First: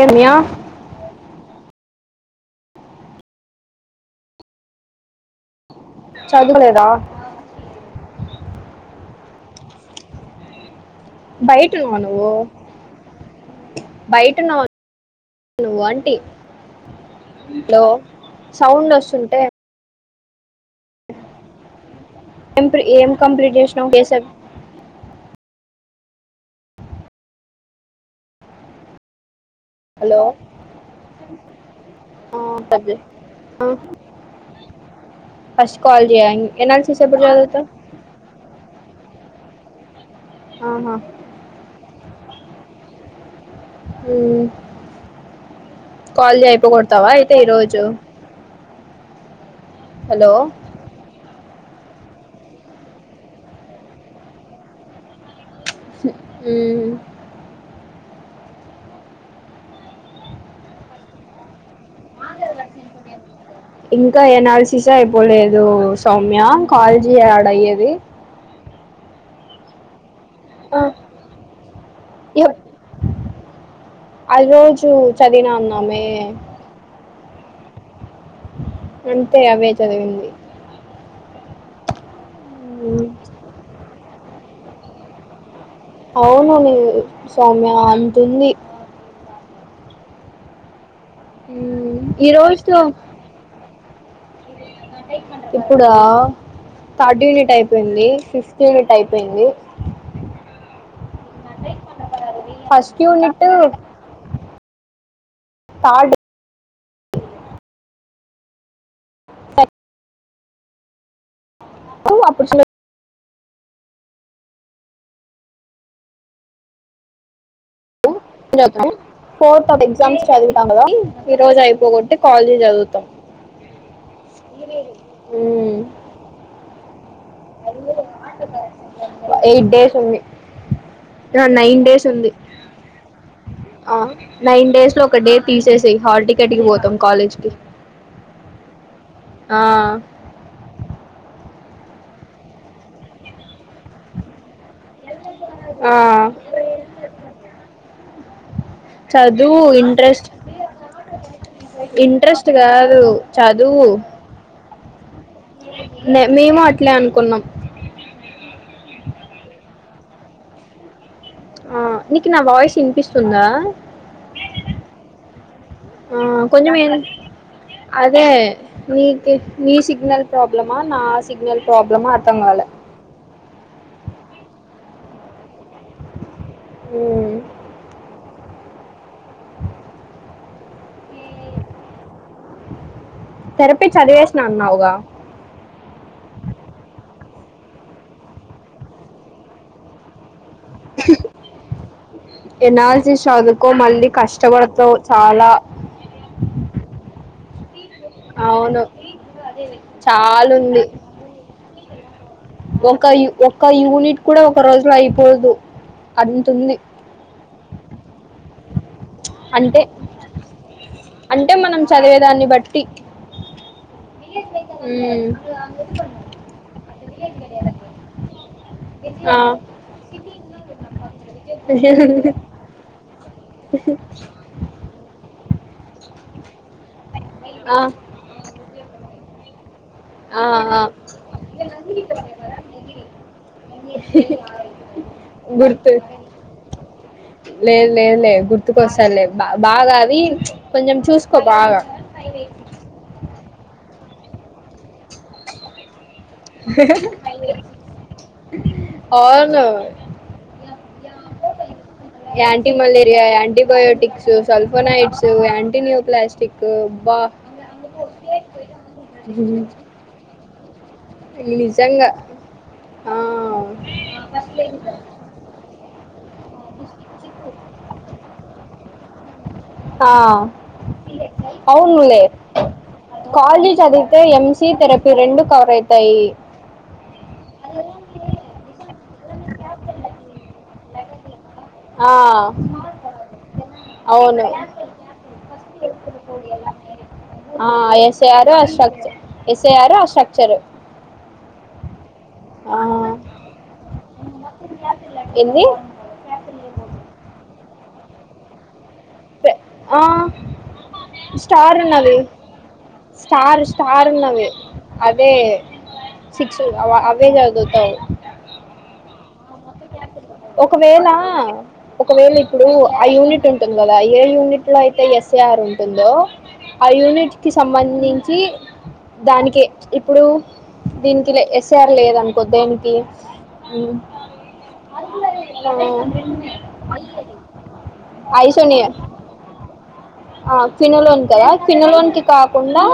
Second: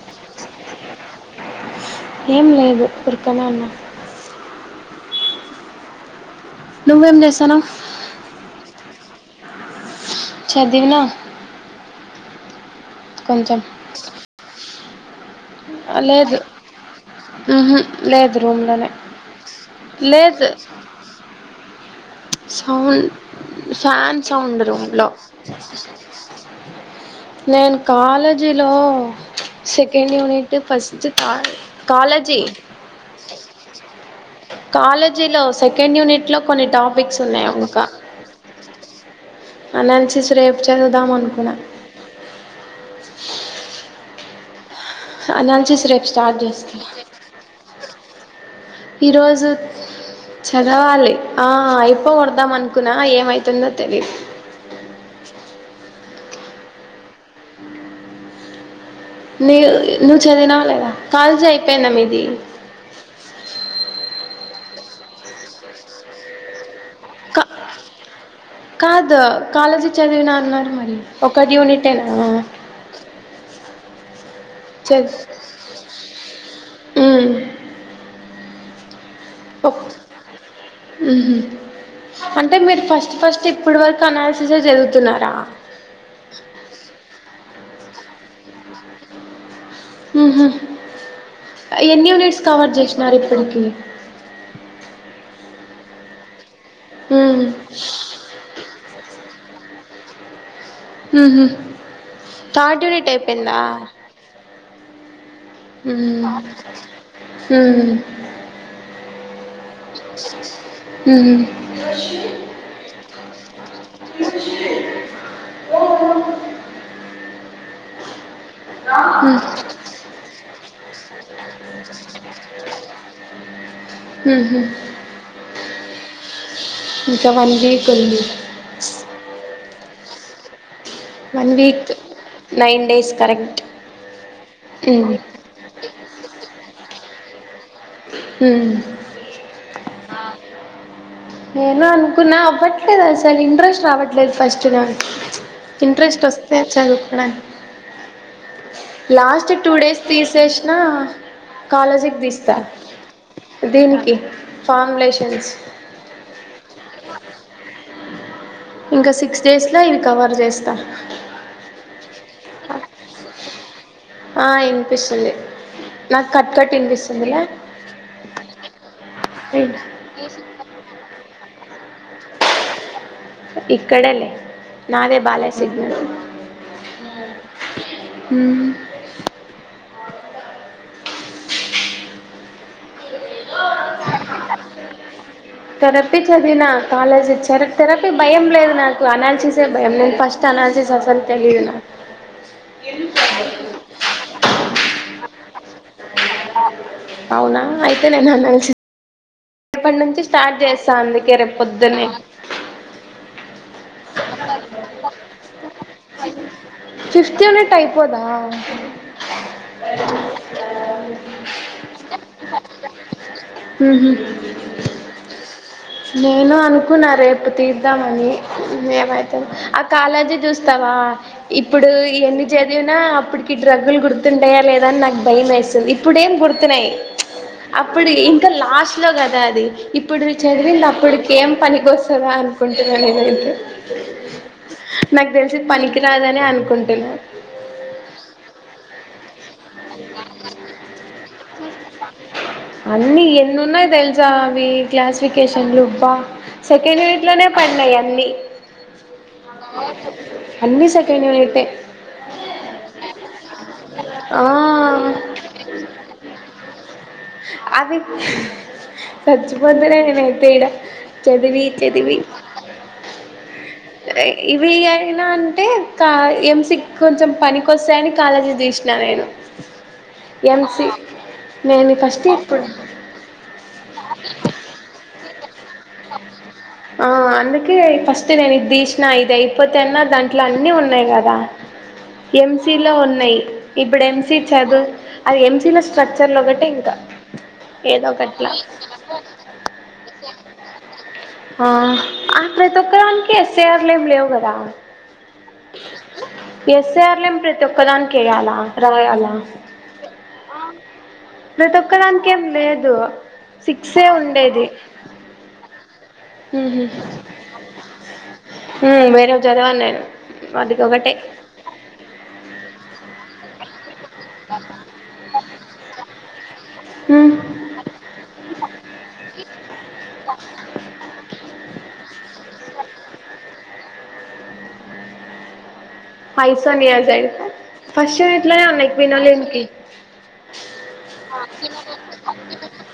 ఏమ్య ఏం లేదు ఊరకనే ఉన్న చదువులేదా నువ్వేం చేస్తానవ్ చదివిన బయట ఉన్నావా నువ్వు కొంచం బయట ఉన్నావా నువ్వు ఆంటీ లేదు హలో హ్ లేదు రూమ్ లోనే సౌండ్ వస్తుంటే లేదు ఏం ప్రి- సౌండ్ ఏం కంప్లీట్ చేసినావు చేసే ఫ్యాన్ సౌండ్ రూమ్ లొ నేను కాాలేజీలో సెకండ్ హలో యూనిట్ ఫస్ట్ కా ఆ, కాాలేజీ పెద్ద- ఆ, కాలేజీలో ఫస్ట్ సెకండ్ కాల్ యూనిట్ లో చేయాలి కొన్ని టాప్ ఎనాలిసిస్ ఎగ్జామ్స్ ఎప్పుడు ఉన్నాయి చదువుతావు ఇంకా తనని చూసి రేపు ఆహా. చదువుదాం అనుకున్నా [inaudible] ఉ అనాలిసిస్ రేపు స్టార్ట్ కాలజీ అయిపో చేస్తా కొడతావా అయితే ఈ రోజు ఈరోజు హలో చదవాలి ఆ అయిపో కొడదాం అనుకున్నా ఏమైతుందో తెలిదు ఉ నీ నువ్వు చదివినావ లేదా కాలేజ్ అయిపోయిందా మీది ఇంకా ఎనల్సిస్ ఎ అయిపోలేదు సౌమ్య కాలేజ్ కా యాడ అయ్యేది కాదు కాలేజీ చదివిన అన్నారు ఆ, మరి ఒక్క యూనిట్ ఎ నా ఆది రోజు చదివినా అన్నమే మ్మ్. అంతే అవే ఒక్ చదివింది మ్హూ. అంటే మీరు ఉమ్. ఫస్ట్ ఫస్ట్ ఇప్పడు వరకు అనాలసిస్ ఎ చదువుతున్నారా అవును నీ సౌమ్య అంతుంది మ్మ్. ఎన్ని ఈ యూనిట్స్ కవర్ రోజుతో చేసినారు ఇప్పటికి ఇప్పుడా థర్డ్ మ్మ్. యూనిట్ అయిపోయింది ఫిఫ్త్ యూనిట్ అయిపోయింది ఉ హు థార్ట్ ఫస్ట్ యూనిట్ అయిపోయిందా థర్డ్ ఉ ఉ ఉ టూ ఆపోర్ర్చునేట్ [inaudible] ఇదో కాల్ అ ఫోర్త్ అ ఎగ్జామ్స్ చదువుతాం కదా ఈ రోజు అయిపోగట్టి కాలేజీ చదువుతాం మ్హూ. ఉ ఇంకా వన్ వీక్ ఉంది ఎయిట్ డేస్ ఉంది ఆ వన్ నైన్ వీక్ డేస్ ఉంది నైన్ డేస్ కరెక్ట్ ఆ నైన్ డేస్ లో మ్మ్. ఒక డే తీసేసేయ్ హల్ టికెట్ కి పోతాం కాలేజ్ కి హ్మ్ ఆ నేను అనుకున్నా అవ్వట్లేదు అసలు ఇంట్రెస్ట్ రావట్లేదు ఫస్ట్ నాకు ఆ ఇంట్రెస్ట్ వస్తలేదు చదువుకోవడానికి లాస్ట్ చదువు టూ డేస్ ఇంట్రెస్ట్ తీసేసినా కాలేజీకి ఇంట్రెస్ట్ తీస్తారు కాదు చదువు ఫాం లేషన్ లే మేము అట్లే అనుకున్నాం ఇంకా సిక్స్ డేస్లో ఇవి కవర్ చేస్తా ఆ నీకు నా వాయిస్ ఇనిపిస్తుందా ఆ నాకు కట్ కట్ వినిపిస్తుంది అదే నీ నీ సిగ్నల్ ప్రాబ్లమా నా సిగ్నల్ ప్రాబ్లమా అర్థం అవ్వాలె ఇక్కడే లే నాదే బాలే సిగ్నల్ ఉమ్. హ [inaudible] థెరపీ చదివేసిన అన్నావుగా కరెక్టే చదివిన కాలేజ్ థెరపీ థెరపీ భయం లేదు నాకు అనాలిసిసే భయం నేను ఫస్ట్ అనాలిసిస్ అసలు తెలిదు నాకు అనాలసిస్ చదువుకో మళ్ళీ కష్టపడతావ్ చాలా అవునా అయి అవును నుంచి స్టార్ట్ చాలుంది చేస్తా అందుకే రేపు పొద్దున్నే ఒక ఒక యు ఒక యూనిట్ కూడా ఒక రోజు లో అయిపోదు అంతుంది. Fifth unit అయిపోదా? అంతే అంటే మనం చదివేదాన్ని బట్టి ఉహు ఉమ్ నేను అనుకున్నా రేపు తీద్దామని మేమైతే ఆ కాలేజీ చూస్తావా? ఆ ఇప్పుడు ఎన్ని చదివిన అప్పటికి డ్రగగులు గుర్తుంటాయా లేదా అని నాకు భయం వేసింది ఇప్పుడేం గుర్తున్నాయి. ఆ, అప్పుడు ఇంకా లాస్ట్ లో కదా అది ఇప్పుడు ఆ, ఆ. చదివింది అప్పటిక ఏం పనికొస్తదా అనుకుంటున్నా నేనైతే నాకు తెలిసి గుర్తు పనికి రాదని అనుకుంటున్నా లేదు లేదు లే గుర్తుకొస్తాదిలే బా బాగా అది కొంచెం చూసుకో బాగా అన్ని ఎన్నున్నాయి తెలుసా అవి క్లాసిఫికేషన్ లు అబ్బా సెకండ్ యూనిట్ లోనే పడినాయి అన్ని అవును అన్ని second unit anti malaria, antibiotics ఆ సల్ఫనైట్స్, ఆంటినుక్లాస్టిక్ అబ్బా సచ్చిపోతడేనే అయితే ఇగ చదివి నిజంగా చదివి ఆ, ఇవి అయిన అంతే కా ఎం సీ కి కొంచెం పనికొస్తాయని కాలజీ దిశిన ఆ ఎం సి అవునులే కాలి చదివితే ఎం సీ తెరపి ఆ అందుకే ఫస్ట్ నేను ఇద్ దిషి నా ఇది అయిపోతేన్నా దాంట్లో అన్నీ ఉన్నాయి కదా! ఆ ఎం సి లో ఉన్నాయి. ఇప్పుడు ఎం సి అవును చదువు అది ఎం సీ లో స్ట్రక్చర్ లో ఒక టింకా ఆ ఎస్ ఏ ఆరు ఆ స్ట్రక్చర్ ఎస్ ఏ ఆరు ఆ స్ట్రక్చరూ ఆ ప్రతి ఆ ఒక్కదానికి ఎస్ ఏ ఆర్ లు ఏమి లేవు. ఏంది ఎస్ ఏ ఆర్ల ఎమ్ ప్రతే ఒక్కదానికి ఏయాలా? రాయలా? ఆ ప్రతి స్టార్ ఒక్క ఉన్నవి దానికే లేదు స్టార్ సిక్సే స్టార్ ఉన్నవి ఉండేది. అదే సిక్స్ అవే చదువుతావు ఉ వేరే చదివాన్ నేను వాటికి ఒకవేళ ఒకటే ఒకవేళ ఇప్పుడు ఆ యూనిట్ ఉంటుంది. గల ఏ యూనిట్ లో అయితే ఎస్ ఏ ఆర్ ఉంటుందో ఆ యూనిట్ కి సంబంధించి దానికి ఇప్పుడు దీనికి ఎస్ ఏ ఆర్ లేద అనుకో దేనికి ఉమ్ హైసానియాసైడ్ ఫస్ట్ ఇట్లానే ఉన్నాయి ఫినైనల్కి ఆ ఫనులోన్ కదా ఫనులోన్ కి కాకుండా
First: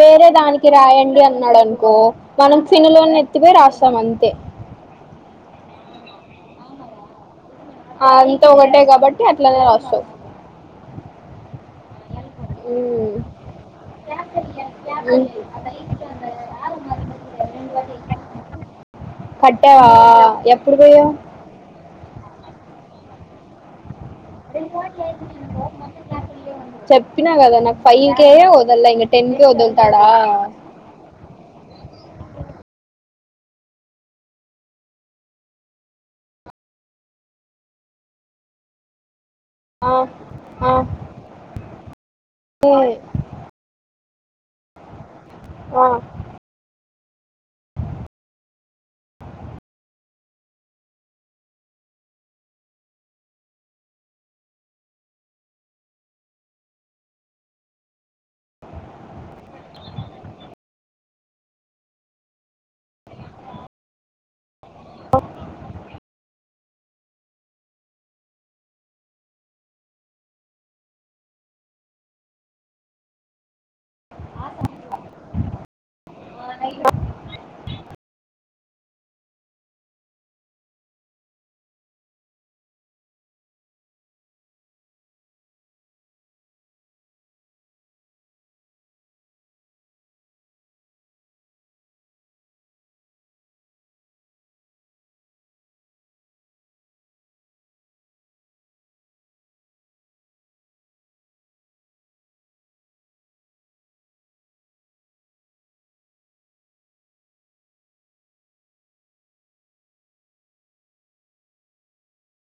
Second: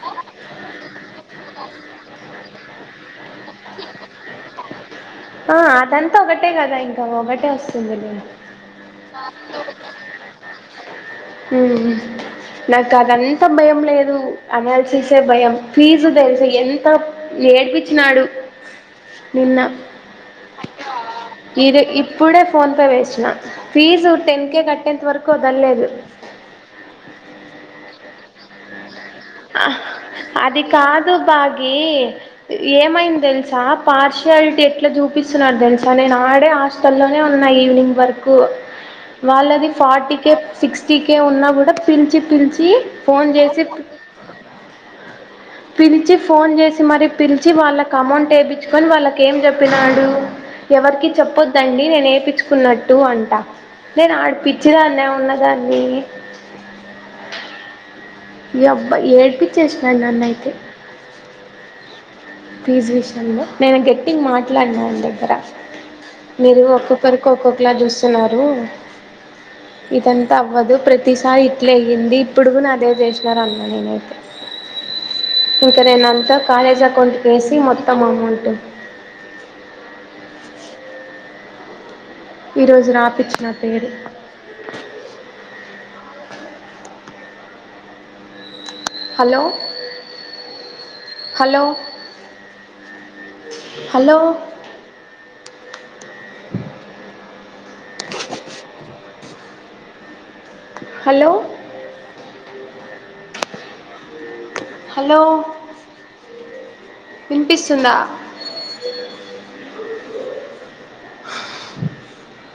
వేరే దానికి రాయండి అన్నాడు. అనుకో మనం ఫినులోని ఎత్తిమే రాస్తాం అంతే ఆ అదంతా ఒగటే గదా ఇంకా ఒగటే వస్త అంతా ఒకటే కాబట్టి అట్లనే రాస్తాం హ్మ్. నాకు ఉమ్. అదంత భయం లేదు అనాలసిసే భయం ఫీజు తెలిసు ఎంత ఏేడిపచ్చినాడు నిన్న కట్టావా ఎప్పుడు పోయావు ఇది ఇప్పుడే ఫోన్పే వేసిన ఫీస్ చెప్పినా కదా నాకు ఫైవ్ కేయ వదల ఇ ఆ అది కాదు బగి ఏమైంది తెలుసా పార్షయాలిటీ ఎట్లా చూపిస్తున్నారు తెలుసా నేను ఆడే హాస్టల్లోనే ఉన్నా ఈవినింగ్ వర్క్ హ వాళ్ళది ఆ, ఫార్టీక ఆ, సిక్స్టీకే ఉన్నా కూడా పిలిచి పిలిచి ఏ, ఫోన్ చేసి ఆ. పిలిచి ఫోన్ చేసి మరి పిలిచి వాళ్ళకు అమౌంట్ వేయిచ్చుకొని వాళ్ళక ఏం చెప్పినాడు ఎవరికి చెప్పొద్దండి నేనే ఏేపించుకున్నట్టు అంటా నేను ఆడిపించినాన్న ఉన్నదాన్ని అ మీ అబ్బాయి ఏడిపచ్చేసినాను నన్నుయితే ప్లీజ్ విషయంలో నేను గెట్టింగ్ మాట్లాడినాను దగ్గర మీరు ఒక్కొక్కరు కోక్కో క్లా చూస్తున్నారు ఇదంతా అవ్వదు ప్రతిసారి ఇట్లే అయ్యింది ఇప్పుడుగు నాదే చేసినార అన్న నేనైతే స ఇంకాదే నా అంతా కాలేజ్ అక కేసీ మొత్తం అమౌంట్ు ఈరోోజు రాపచ్చిన పేరు హలో హలో హలో అంది హలో హలో వినిపిస్తుందా అంది